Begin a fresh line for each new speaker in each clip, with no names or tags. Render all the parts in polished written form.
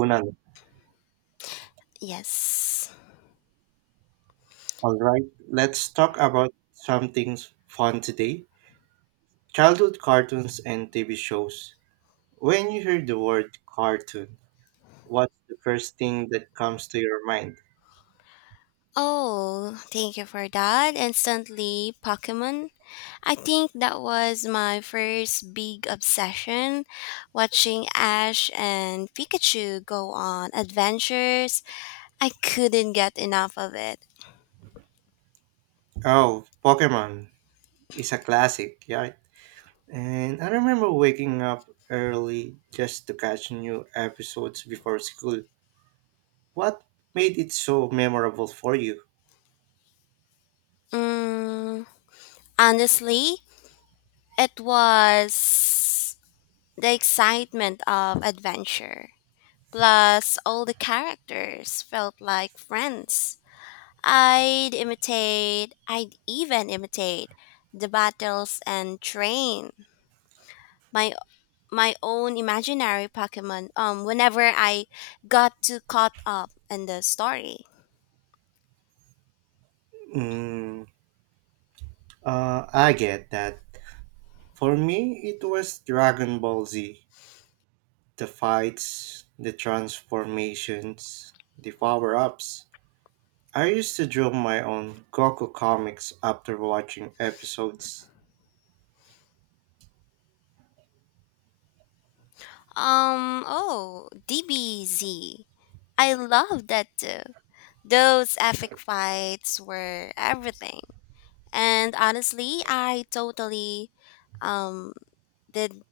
Kunal.
Yes.
All right, let's talk about something fun today, childhood cartoons and TV shows. When you hear the word cartoon, what's the first thing that comes to your mind?
Oh, thank you for that. Instantly, Pokemon. I think that was my first big obsession watching Ash and Pikachu go on adventures. I couldn't get enough of it.
Oh, Pokemon is a classic, yeah. And I remember waking up early just to catch new episodes before school. What made it so memorable for you?
Mm, Honestly, it was the excitement of adventure. Plus, all the characters felt like friends. I'd even imitate the battles and train my my own imaginary Pokemon whenever I got too caught up in the story.
Mm, I get that. For me, it was Dragon Ball Z. The fights, the transformations, the power ups. I used to draw my own Goku comics after watching episodes.
Oh, DBZ. I love that too. Those epic fights were everything. And honestly, I totally um did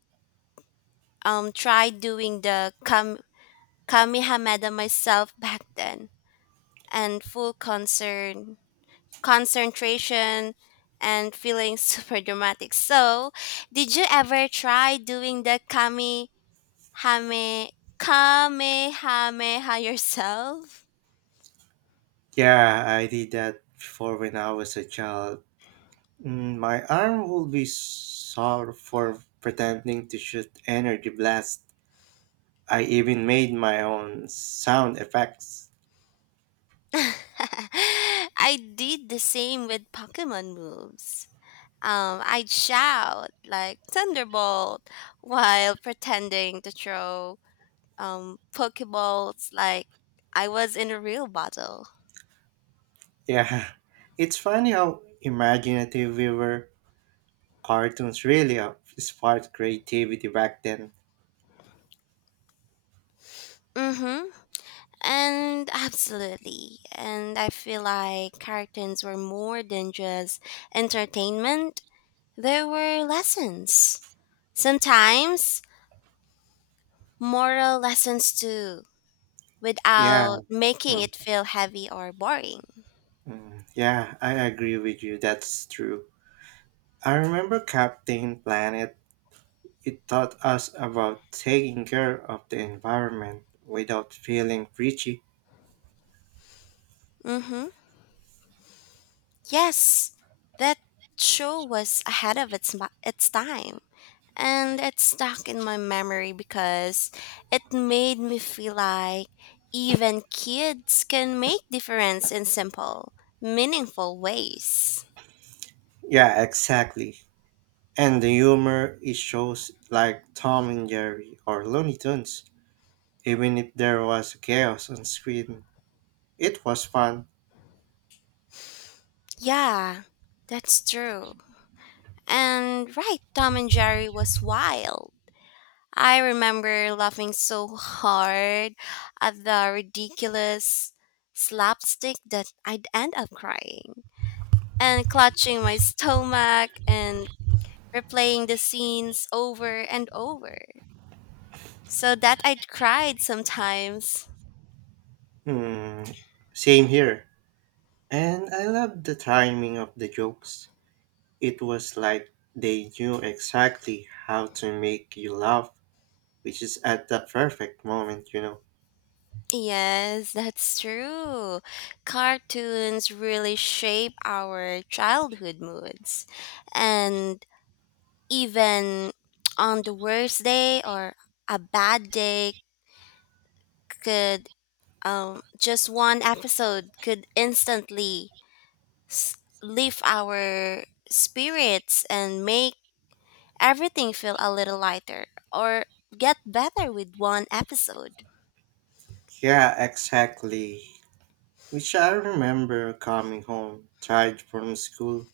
try doing the Kamehameha myself back then, and full concern concentration and feeling super dramatic. So, did you ever try doing the kami hame kamehameha yourself?
Yeah, I did that before when I was a child. Mm, my arm would be sore for pretending to shoot energy blasts. I even made my own sound effects.
I did the same with Pokemon moves. I'd shout like Thunderbolt while pretending to throw Pokeballs like I was in a real battle.
Yeah, it's funny how imaginative we were. Cartoons really sparked creativity back then.
Mm-hmm. And absolutely. And I feel like cartoons were more than just entertainment, they were lessons. Sometimes moral lessons too,
Yeah.
without making
Mm,
it feel heavy or boring.
mm. Yeah, I agree with you. That's true. I remember Captain Planet. It taught us about taking care of the environment without feeling preachy.
Mm-hmm. Yes, that show was ahead of its time, and it's stuck in my memory because it made me feel like even kids can make difference in simple, meaningful ways.
Yeah, exactly. And the humor it shows like Tom and Jerry or Looney Tunes. Even if there was chaos on screen, it was fun.
Yeah, that's true. And right, Tom and Jerry was wild. I remember laughing so hard at the ridiculous slapstick that I'd end up crying and clutching my stomach and replaying the scenes over and over. So that I cried sometimes.
Hmm. Same here. And I love the timing of the jokes. It was like they knew exactly how to make you laugh, which is at the perfect moment,
Yes, that's true. Cartoons really shape our childhood moods. And even on the worst day or a bad day could just one episode could instantly s- lift our spirits and make everything feel a little lighter or get better with one episode.
Yeah, exactly. Which I remember coming home, tired from school,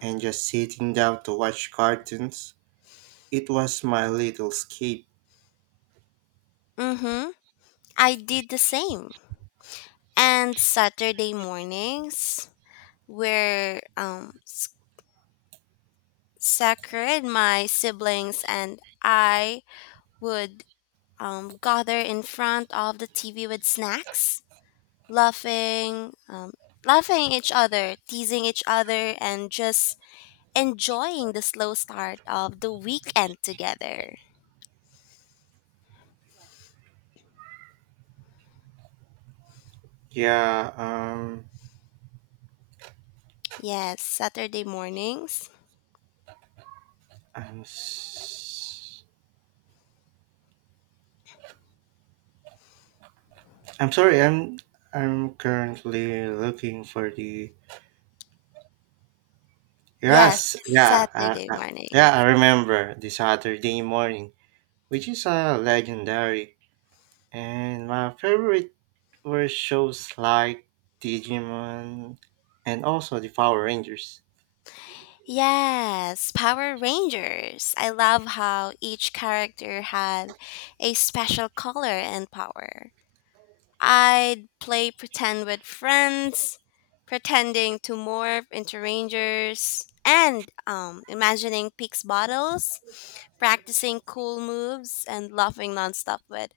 and just sitting down to watch cartoons. It was my little escape.
Mm-hmm. I did the same. And Saturday mornings were sacred. My siblings and I would gather in front of the TV with snacks, laughing, laughing each other, teasing each other, and just enjoying the slow start of the weekend together.
Yeah,
Yes, Saturday mornings.
I'm, s- I'm sorry, I'm currently looking for the.
Yes,
Yes, yeah,
Saturday
yeah, I
mornings.
remember the Saturday morning, which is a legendary. And my favorite were shows like Digimon and also the Power Rangers.
Yes, Power Rangers. I love how each character had a special color and power. I'd play pretend with friends, pretending to morph into rangers, and imagining Peaks bottles, practicing cool moves, and laughing nonstop with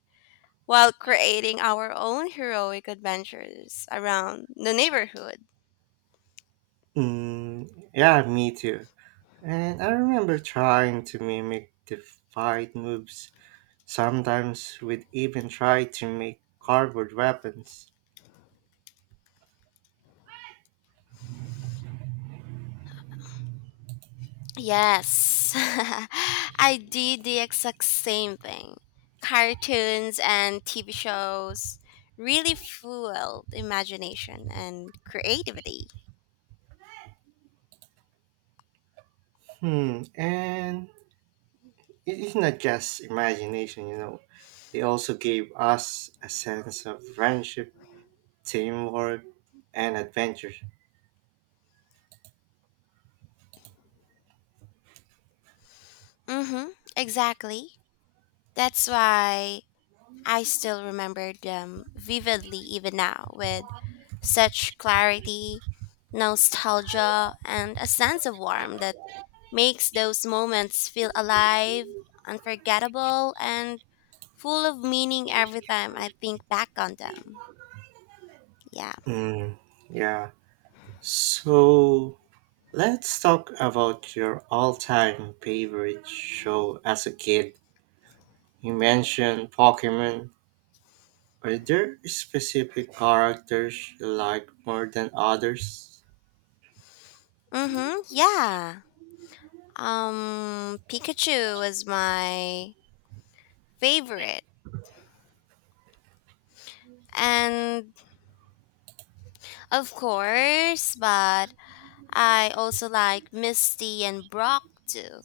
while creating our own heroic adventures around the neighborhood.
Mm, yeah, me too. And I remember trying to mimic the fight moves. Sometimes we'd even try to make cardboard weapons.
Yes, I did the exact same thing. Cartoons and TV shows really fueled imagination and creativity.
Hmm. And it is not just imagination, They also gave us a sense of friendship, teamwork, and adventure.
Mm-hmm, exactly. That's why I still remember them vividly even now with such clarity, nostalgia, and a sense of warmth that makes those moments feel alive, unforgettable, and full of meaning every time I think back on them. Yeah.
Mm, yeah. So let's talk about your all time favorite show as a kid. You mentioned Pokemon. Are there specific characters you like more than others?
Mm-hmm. Yeah. Pikachu was my favorite. And of course, but I also like Misty and Brock too.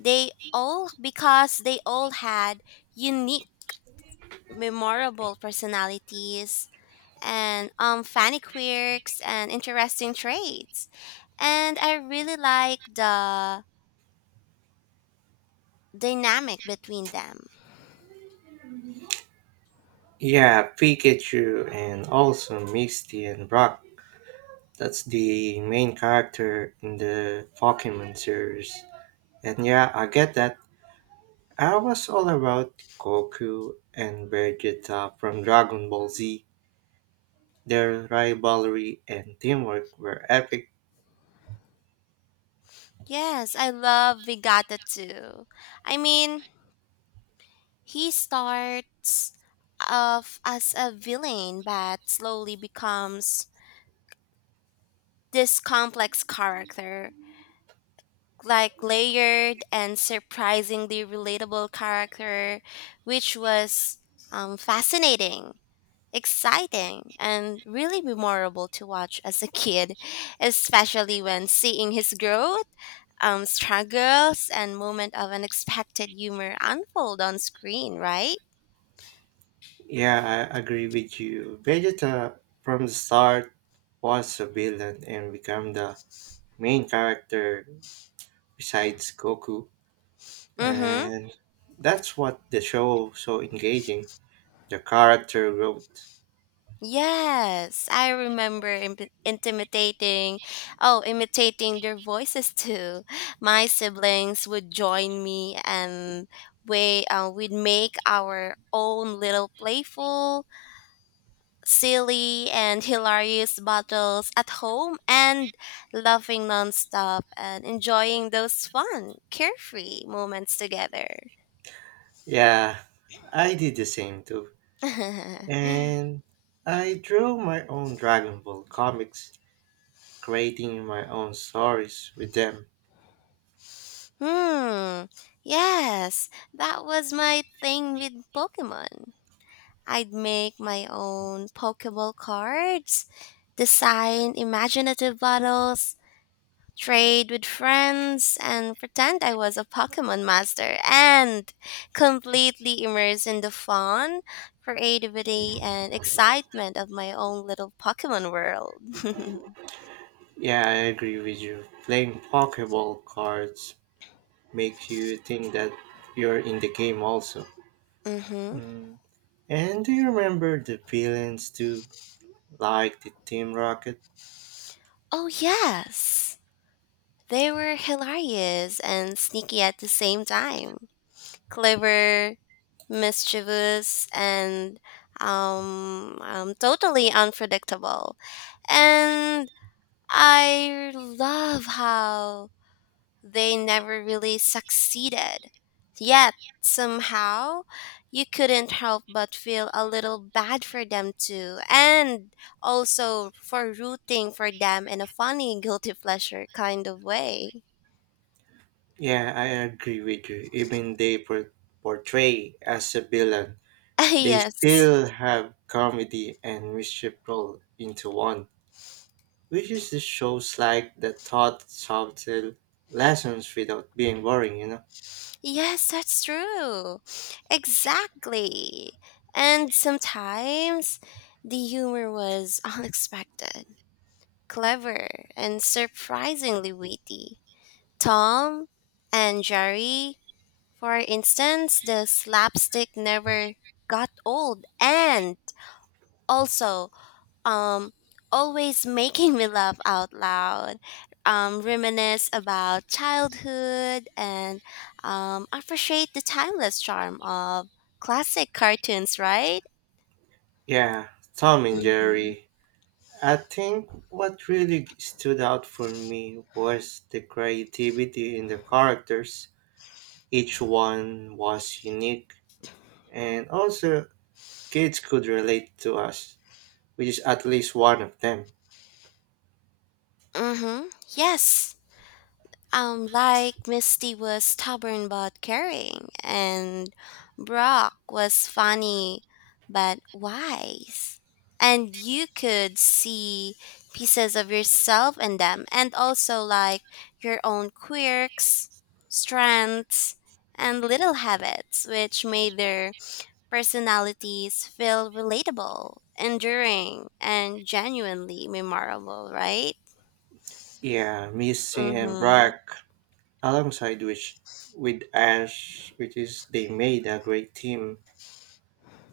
They all because they all had unique memorable personalities and funny quirks and interesting traits. And I really like the dynamic between them.
Yeah, Pikachu and also Misty and Brock. That's the main character in the Pokemon series. And yeah, I get that. I was all about Goku and Vegeta from Dragon Ball Z. Their rivalry and teamwork were epic.
Yes, I love Vigata too. I mean, he starts off as a villain but slowly becomes this complex character, like layered and surprisingly relatable character, which was fascinating exciting and really memorable to watch as a kid, especially when seeing his growth, struggles, and moment of unexpected humor unfold on screen, right?
Yeah, I agree with you. Vegeta from the start was a villain and became the main character besides Goku.
Mm-hmm.
And that's what the show so engaging. The character growth.
Yes, I remember intimidating, oh, imitating their voices too. My siblings would join me and we'd make our own little playful silly and hilarious battles at home and laughing nonstop and enjoying those fun, carefree moments together.
Yeah, I did the same too.
Hmm.
And I drew my own Dragon Ball comics, creating my own stories with them.
Yes, that was my thing with Pokemon. I'd make my own Pokeball cards, design imaginative bottles, trade with friends, and pretend I was a Pokemon master and completely immerse in the fun, creativity, and excitement of my own little Pokemon world.
Yeah, I agree with you. Playing Pokeball cards makes you think that you're in the game also.
Hmm.
Mm. And do you remember the villains too, like the Team Rocket?
Oh, yes. They were hilarious and sneaky at the same time. Clever, mischievous, and totally unpredictable. And I love how they never really succeeded. Yet, somehow, you couldn't help but feel a little bad for them too, and also for rooting for them in a funny, guilty pleasure kind of way.
Yeah, I agree with you. Even they portray as a villain, they
Yes.
still have comedy and mischief rolled into one, which is the shows like the taught subtle lessons without being boring,
Yes, that's true. Exactly. And sometimes the humor was unexpected, clever, and surprisingly witty. Tom and Jerry, for instance, the slapstick never got old and also um always making me laugh out loud. Reminisce about childhood and appreciate the timeless charm of classic cartoons, right?
Yeah, Tom and
Mm-hmm.
Jerry. I think what really stood out for me was the creativity in the characters. Each one was unique, and also kids could relate to us, which is at least one of them.
Mm-hmm. Yes. Like Misty was stubborn but caring, and Brock was funny but wise. And you could see pieces of yourself in them, and also like your own quirks, strengths, and little habits, which made their personalities feel relatable, enduring, and genuinely memorable, right?
Yeah, Missy
Mm
and
hmm.
Brack, alongside which with Ash, which is they made a great team.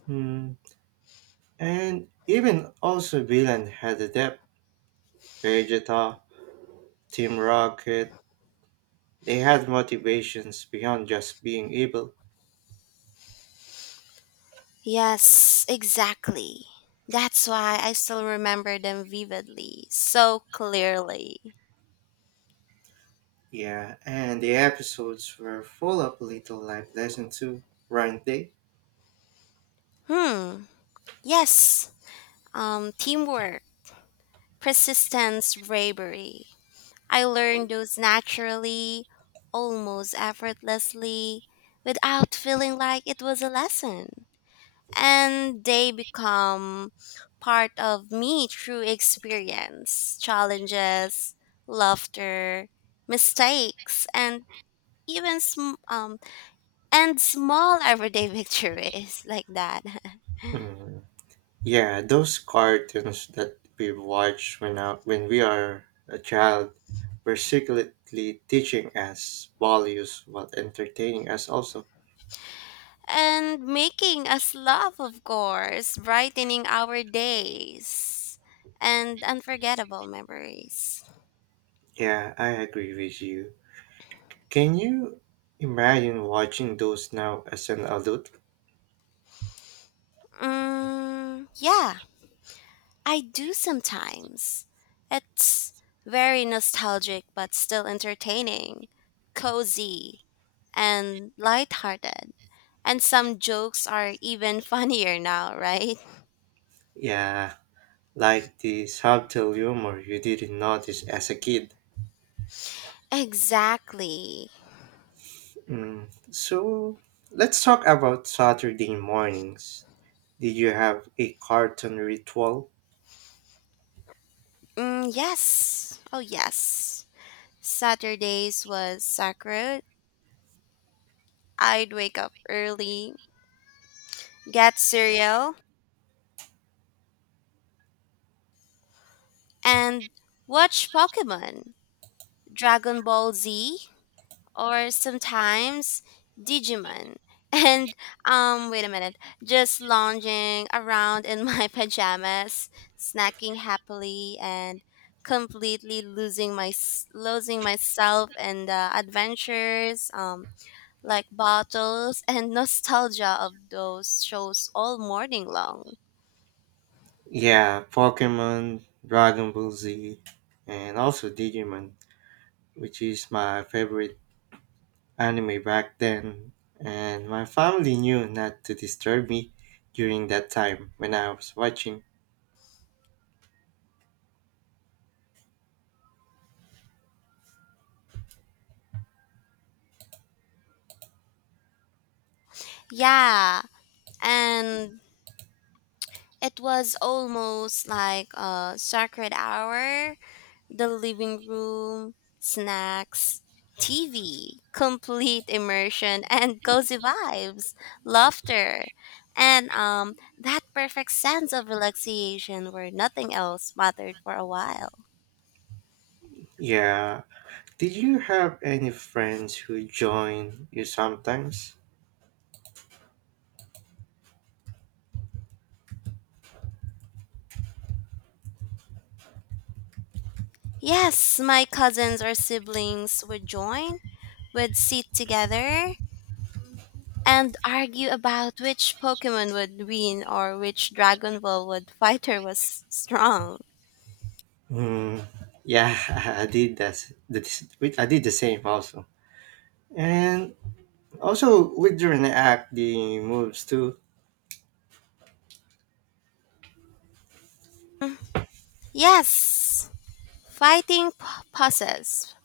Hmm. And even also villain had a depth. Vegeta, Team Rocket, they had motivations beyond just being evil.
Yes, exactly. That's why I still remember them vividly, so clearly.
Yeah, and the episodes were full of little life lessons too, weren't they?
Hmm. Yes. Teamwork, persistence, bravery. I learned those naturally, almost effortlessly, without feeling like it was a lesson. And they become part of me through experience, challenges, laughter, mistakes, and even and small everyday victories like that
Hmm. Yeah, those cartoons that we watched when when we are a child were secretly teaching us values while entertaining us also.
and making us laugh of course brightening our days and unforgettable memories.
Yeah, I agree with you. Can you imagine watching those now as an adult?
Yeah, I do sometimes. It's very nostalgic but still entertaining, cozy and lighthearted, and some jokes are even funnier now, right?
Yeah, like the subtle humor you didn't notice as a kid.
Exactly.
Mm. So, let's talk about Saturday mornings. Did you have a cartoon ritual?
Yes. Oh, yes. Saturdays was sacred. I'd wake up early, get cereal, and watch Pokemon, Dragon Ball Z, or sometimes Digimon. And, um, wait a minute, just lounging around in my pajamas, snacking happily, and completely losing myself in the adventures like bottles and nostalgia of those shows all morning long.
Yeah, Pokemon, Dragon Ball Z, and also Digimon, which is my favorite anime back then. And my family knew not to disturb me during that time when I was watching.
Yeah, and it was almost like a sacred hour, the living room, snacks, TV, complete immersion and cozy vibes, laughter, and that perfect sense of relaxation where nothing else mattered for a while.
Yeah, did you have any friends who joined you sometimes?
Yes, my cousins or siblings would sit together and argue about which Pokemon would win or which Dragon Ball would fighter was strong.
Hmm, yeah, I did that. I did the same also, and also with the moves too.
Yes, fighting poses,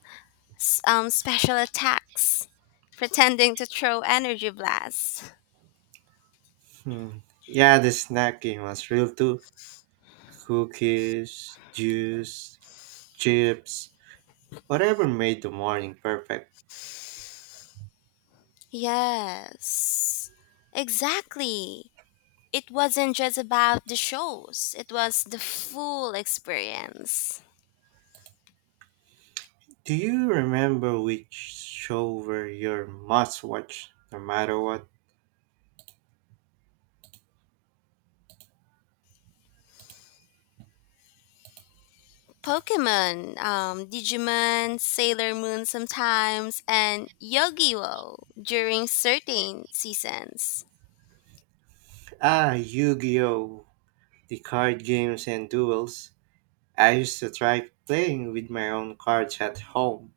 special attacks, pretending to throw energy blasts.
Hmm. Yeah, the snacking was real too. Cookies, juice, chips, whatever made the morning perfect.
Yes, exactly. It wasn't just about the shows, it was the full experience.
Do you remember which show were your must-watch, no matter what?
Pokemon, Digimon, Sailor Moon sometimes, and Yogiwo during certain seasons.
Ah, Yu-Gi-Oh, the card games and duels. I used to try playing with my own cards at home.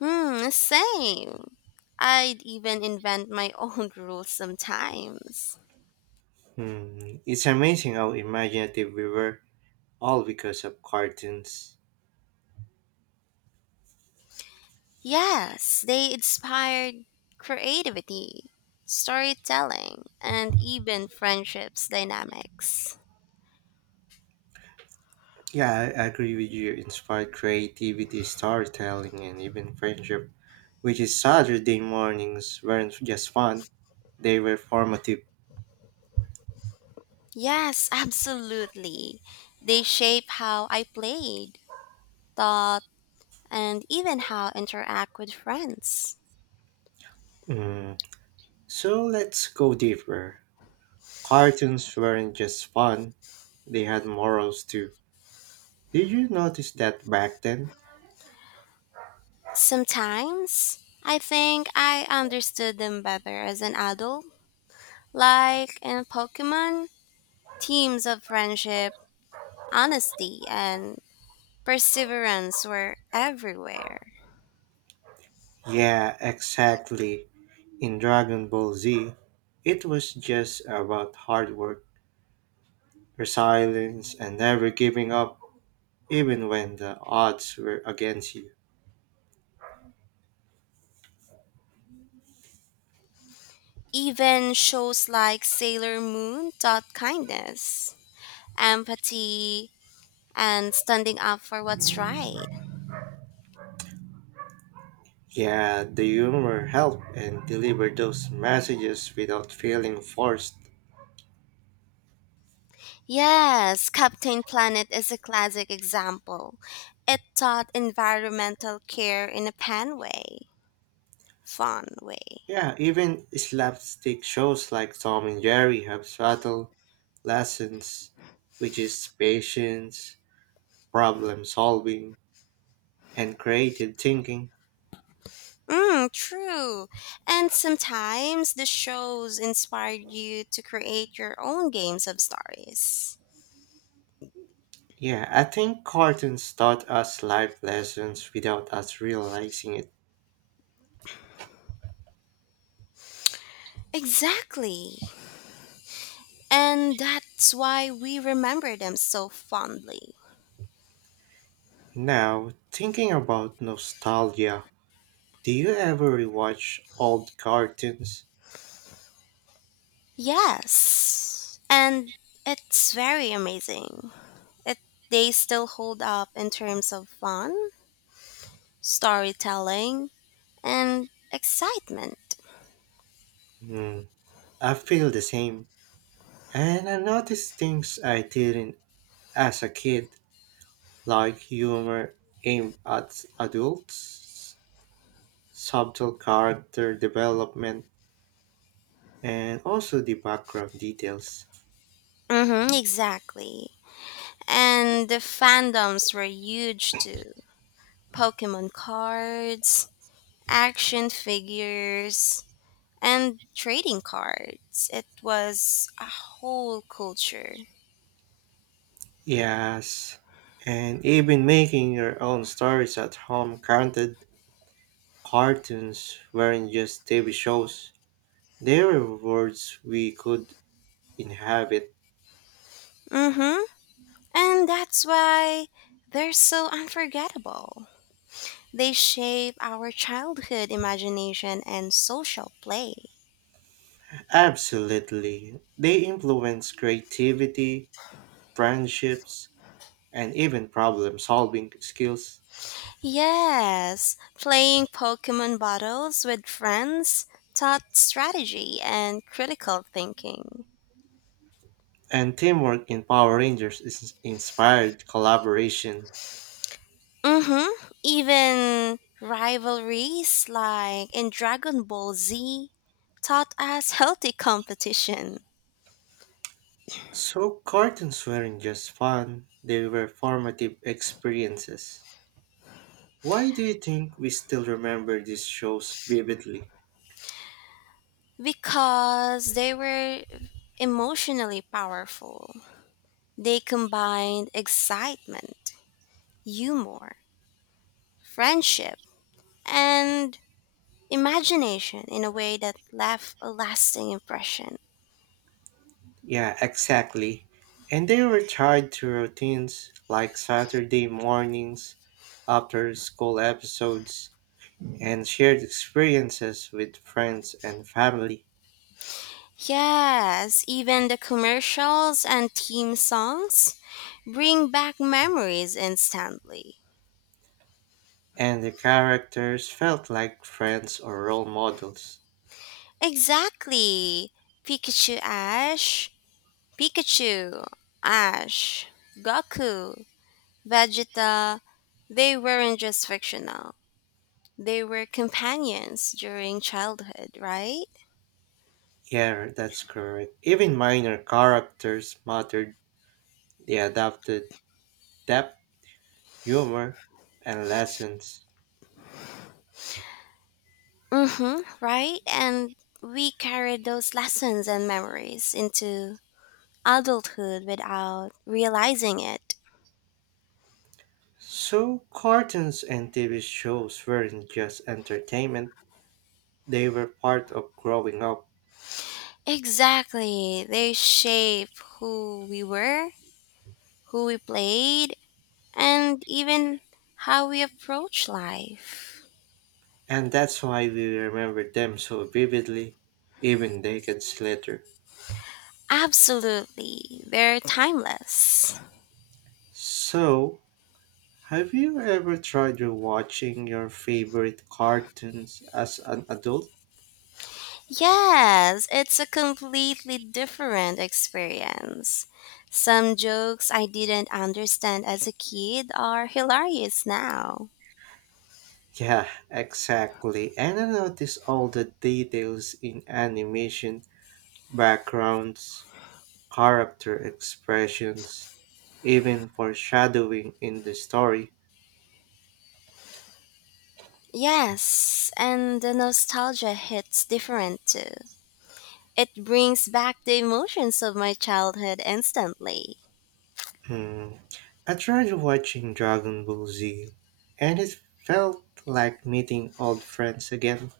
Hmm, same. I'd even invent my own rules sometimes.
Hmm, it's amazing how imaginative we were, all because of cartoons.
Yes, they inspired creativity, storytelling, and even friendships dynamics.
Yeah, I agree with you. Inspired creativity, storytelling, and even friendship, which is Saturday mornings weren't just fun, they were formative.
Yes, absolutely. They shape how I played, thought, and even how I interact with friends.
Mm. So let's go deeper. Cartoons weren't just fun, they had morals too. Did you notice that back then?
Sometimes I think I understood them better as an adult, like in Pokemon, themes of friendship, honesty, and perseverance were everywhere.
Yeah, exactly. In Dragon Ball Z, it was just about hard work, resilience, and never giving up even when the odds were against you.
Even shows like Sailor Moon taught kindness, empathy, and standing up for what's right.
Yeah, the humor helped and delivered those messages without feeling forced.
Yes, Captain Planet is a classic example. It taught environmental care in a fun way.
Yeah, even slapstick shows like Tom and Jerry have subtle lessons, which is patience, problem solving, and creative thinking.
True. And sometimes the shows inspired you to create your own games of stories.
Yeah, I think cartoons taught us life lessons without us realizing it.
Exactly. And that's why we remember them so fondly.
Now, thinking about nostalgia, do you ever rewatch old cartoons?
Yes. And it's very amazing. It They still hold up in terms of fun, storytelling, and excitement.
Hmm, I feel the same. And I notice things I didn't as a kid, like humor aimed at adults, subtle character development, and also the background details.
Mm-hmm, exactly. And the fandoms were huge too. Pokemon cards, action figures, and trading cards. It was a whole culture.
Yes, and even making your own stories at home counted. Cartoons weren't just TV shows, they were worlds we could inhabit.
Mm-hmm. And that's why they're so unforgettable. They shape our childhood imagination and social play.
Absolutely. They influence creativity, friendships, and even problem solving skills.
Yes, playing Pokemon battles with friends taught strategy and critical thinking.
And teamwork in Power Rangers is inspired collaboration.
Mm-hmm. Even rivalries like in Dragon Ball Z taught us healthy competition
So, cartoons weren't just fun, they were formative experiences. Why do you think we still remember these shows vividly?
because they were emotionally powerful. They combined excitement, humor, friendship, and imagination in a way that left a lasting impression.
Yeah, exactly. And they were tied to routines like Saturday mornings, after school episodes, and shared experiences with friends and family,
Yes, even the commercials and theme songs bring back memories instantly.
and the characters felt like friends or role models.
Exactly. Pikachu Ash, Pikachu, Ash, Goku, Vegeta, they weren't just fictional. They were companions during childhood, right?
Yeah, that's correct. Even minor characters mattered. They adapted depth, humor, and lessons.
Mhm, right? And we carried those lessons and memories into adulthood without realizing it.
So, cartoons and TV shows weren't just entertainment, they were part of growing up,
Exactly. They shape who we were, who we played, and even how we approach life.
and that's why we remember them so vividly, even decades later.
Absolutely. They're timeless.
So, have you ever tried rewatching your favorite cartoons as an adult?
Yes, it's a completely different experience. Some jokes I didn't understand as a kid are hilarious now.
Yeah, exactly. And I noticed all the details in animation, backgrounds, character expressions, even foreshadowing in the story.
Yes, and the nostalgia hits different too. It brings back the emotions of my childhood instantly.
Hmm. I tried watching Dragon Ball Z, and it felt like meeting old friends again.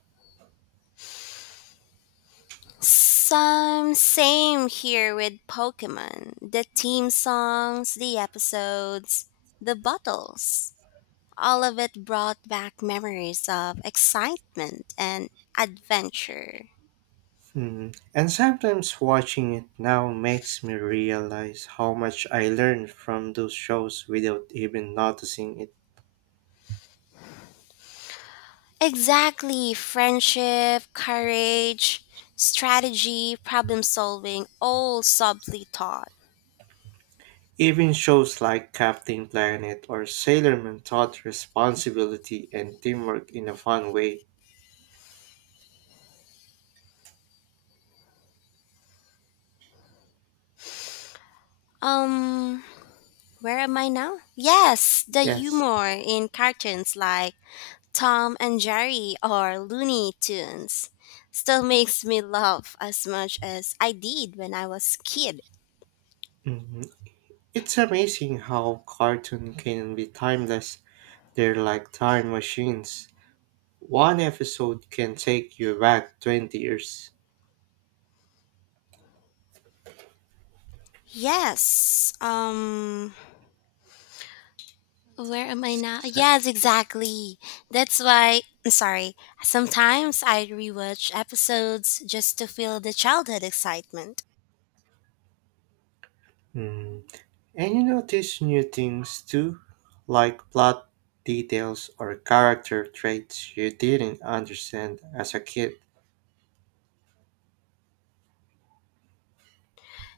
Some same here with Pokemon. The theme songs, the episodes, the bottles. All of it brought back memories of excitement and adventure.
Hmm. And sometimes watching it now makes me realize how much I learned from those shows without even noticing it.
Exactly, friendship, courage, strategy, problem solving, all subtly taught.
Even shows like Captain Planet or Sailor Moon taught responsibility and teamwork in a fun way.
Um, Where am I now? Yes, the
Yes.
humor in cartoons like Tom and Jerry or Looney Tunes still makes me laugh as much as I did when I was a kid.
Hmm. It's amazing how cartoon can be timeless. They're like time machines. One episode can take you back 20 years.
Yes. Where am I now?
Exactly.
Yes, exactly. That's why I'm sorry. Sometimes I rewatch episodes just to feel the childhood excitement.
And you notice new things too, like plot details or character traits you didn't understand as a kid.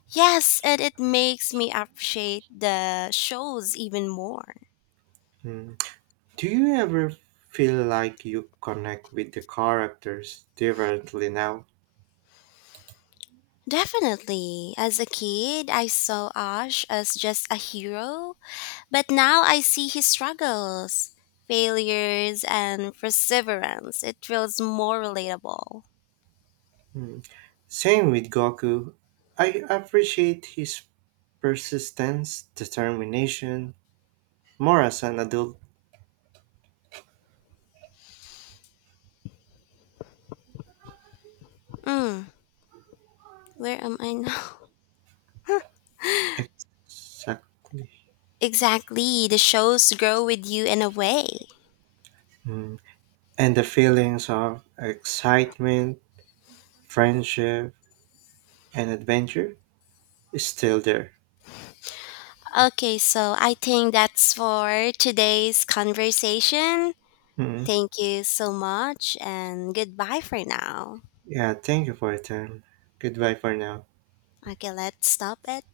Yes, and it makes me appreciate the shows even more.
Mm. Do you ever feel like you connect with the characters differently now?
Definitely. As a kid, I saw Ash as just a hero, but now I see his struggles, failures, and perseverance. It feels more relatable.
Mm. Same with Goku. I appreciate his persistence, determination, more as an adult.
Mm, where am I now?
Exactly.
Exactly. The shows grow with you in a way.
Mm. And the feelings of excitement, friendship, and adventure is still there.
Okay, so I think that's for today's conversation.
Mhm.
Thank you so much, and goodbye for now.
Yeah, thank you for your time. Goodbye for now.
Okay, let's stop it.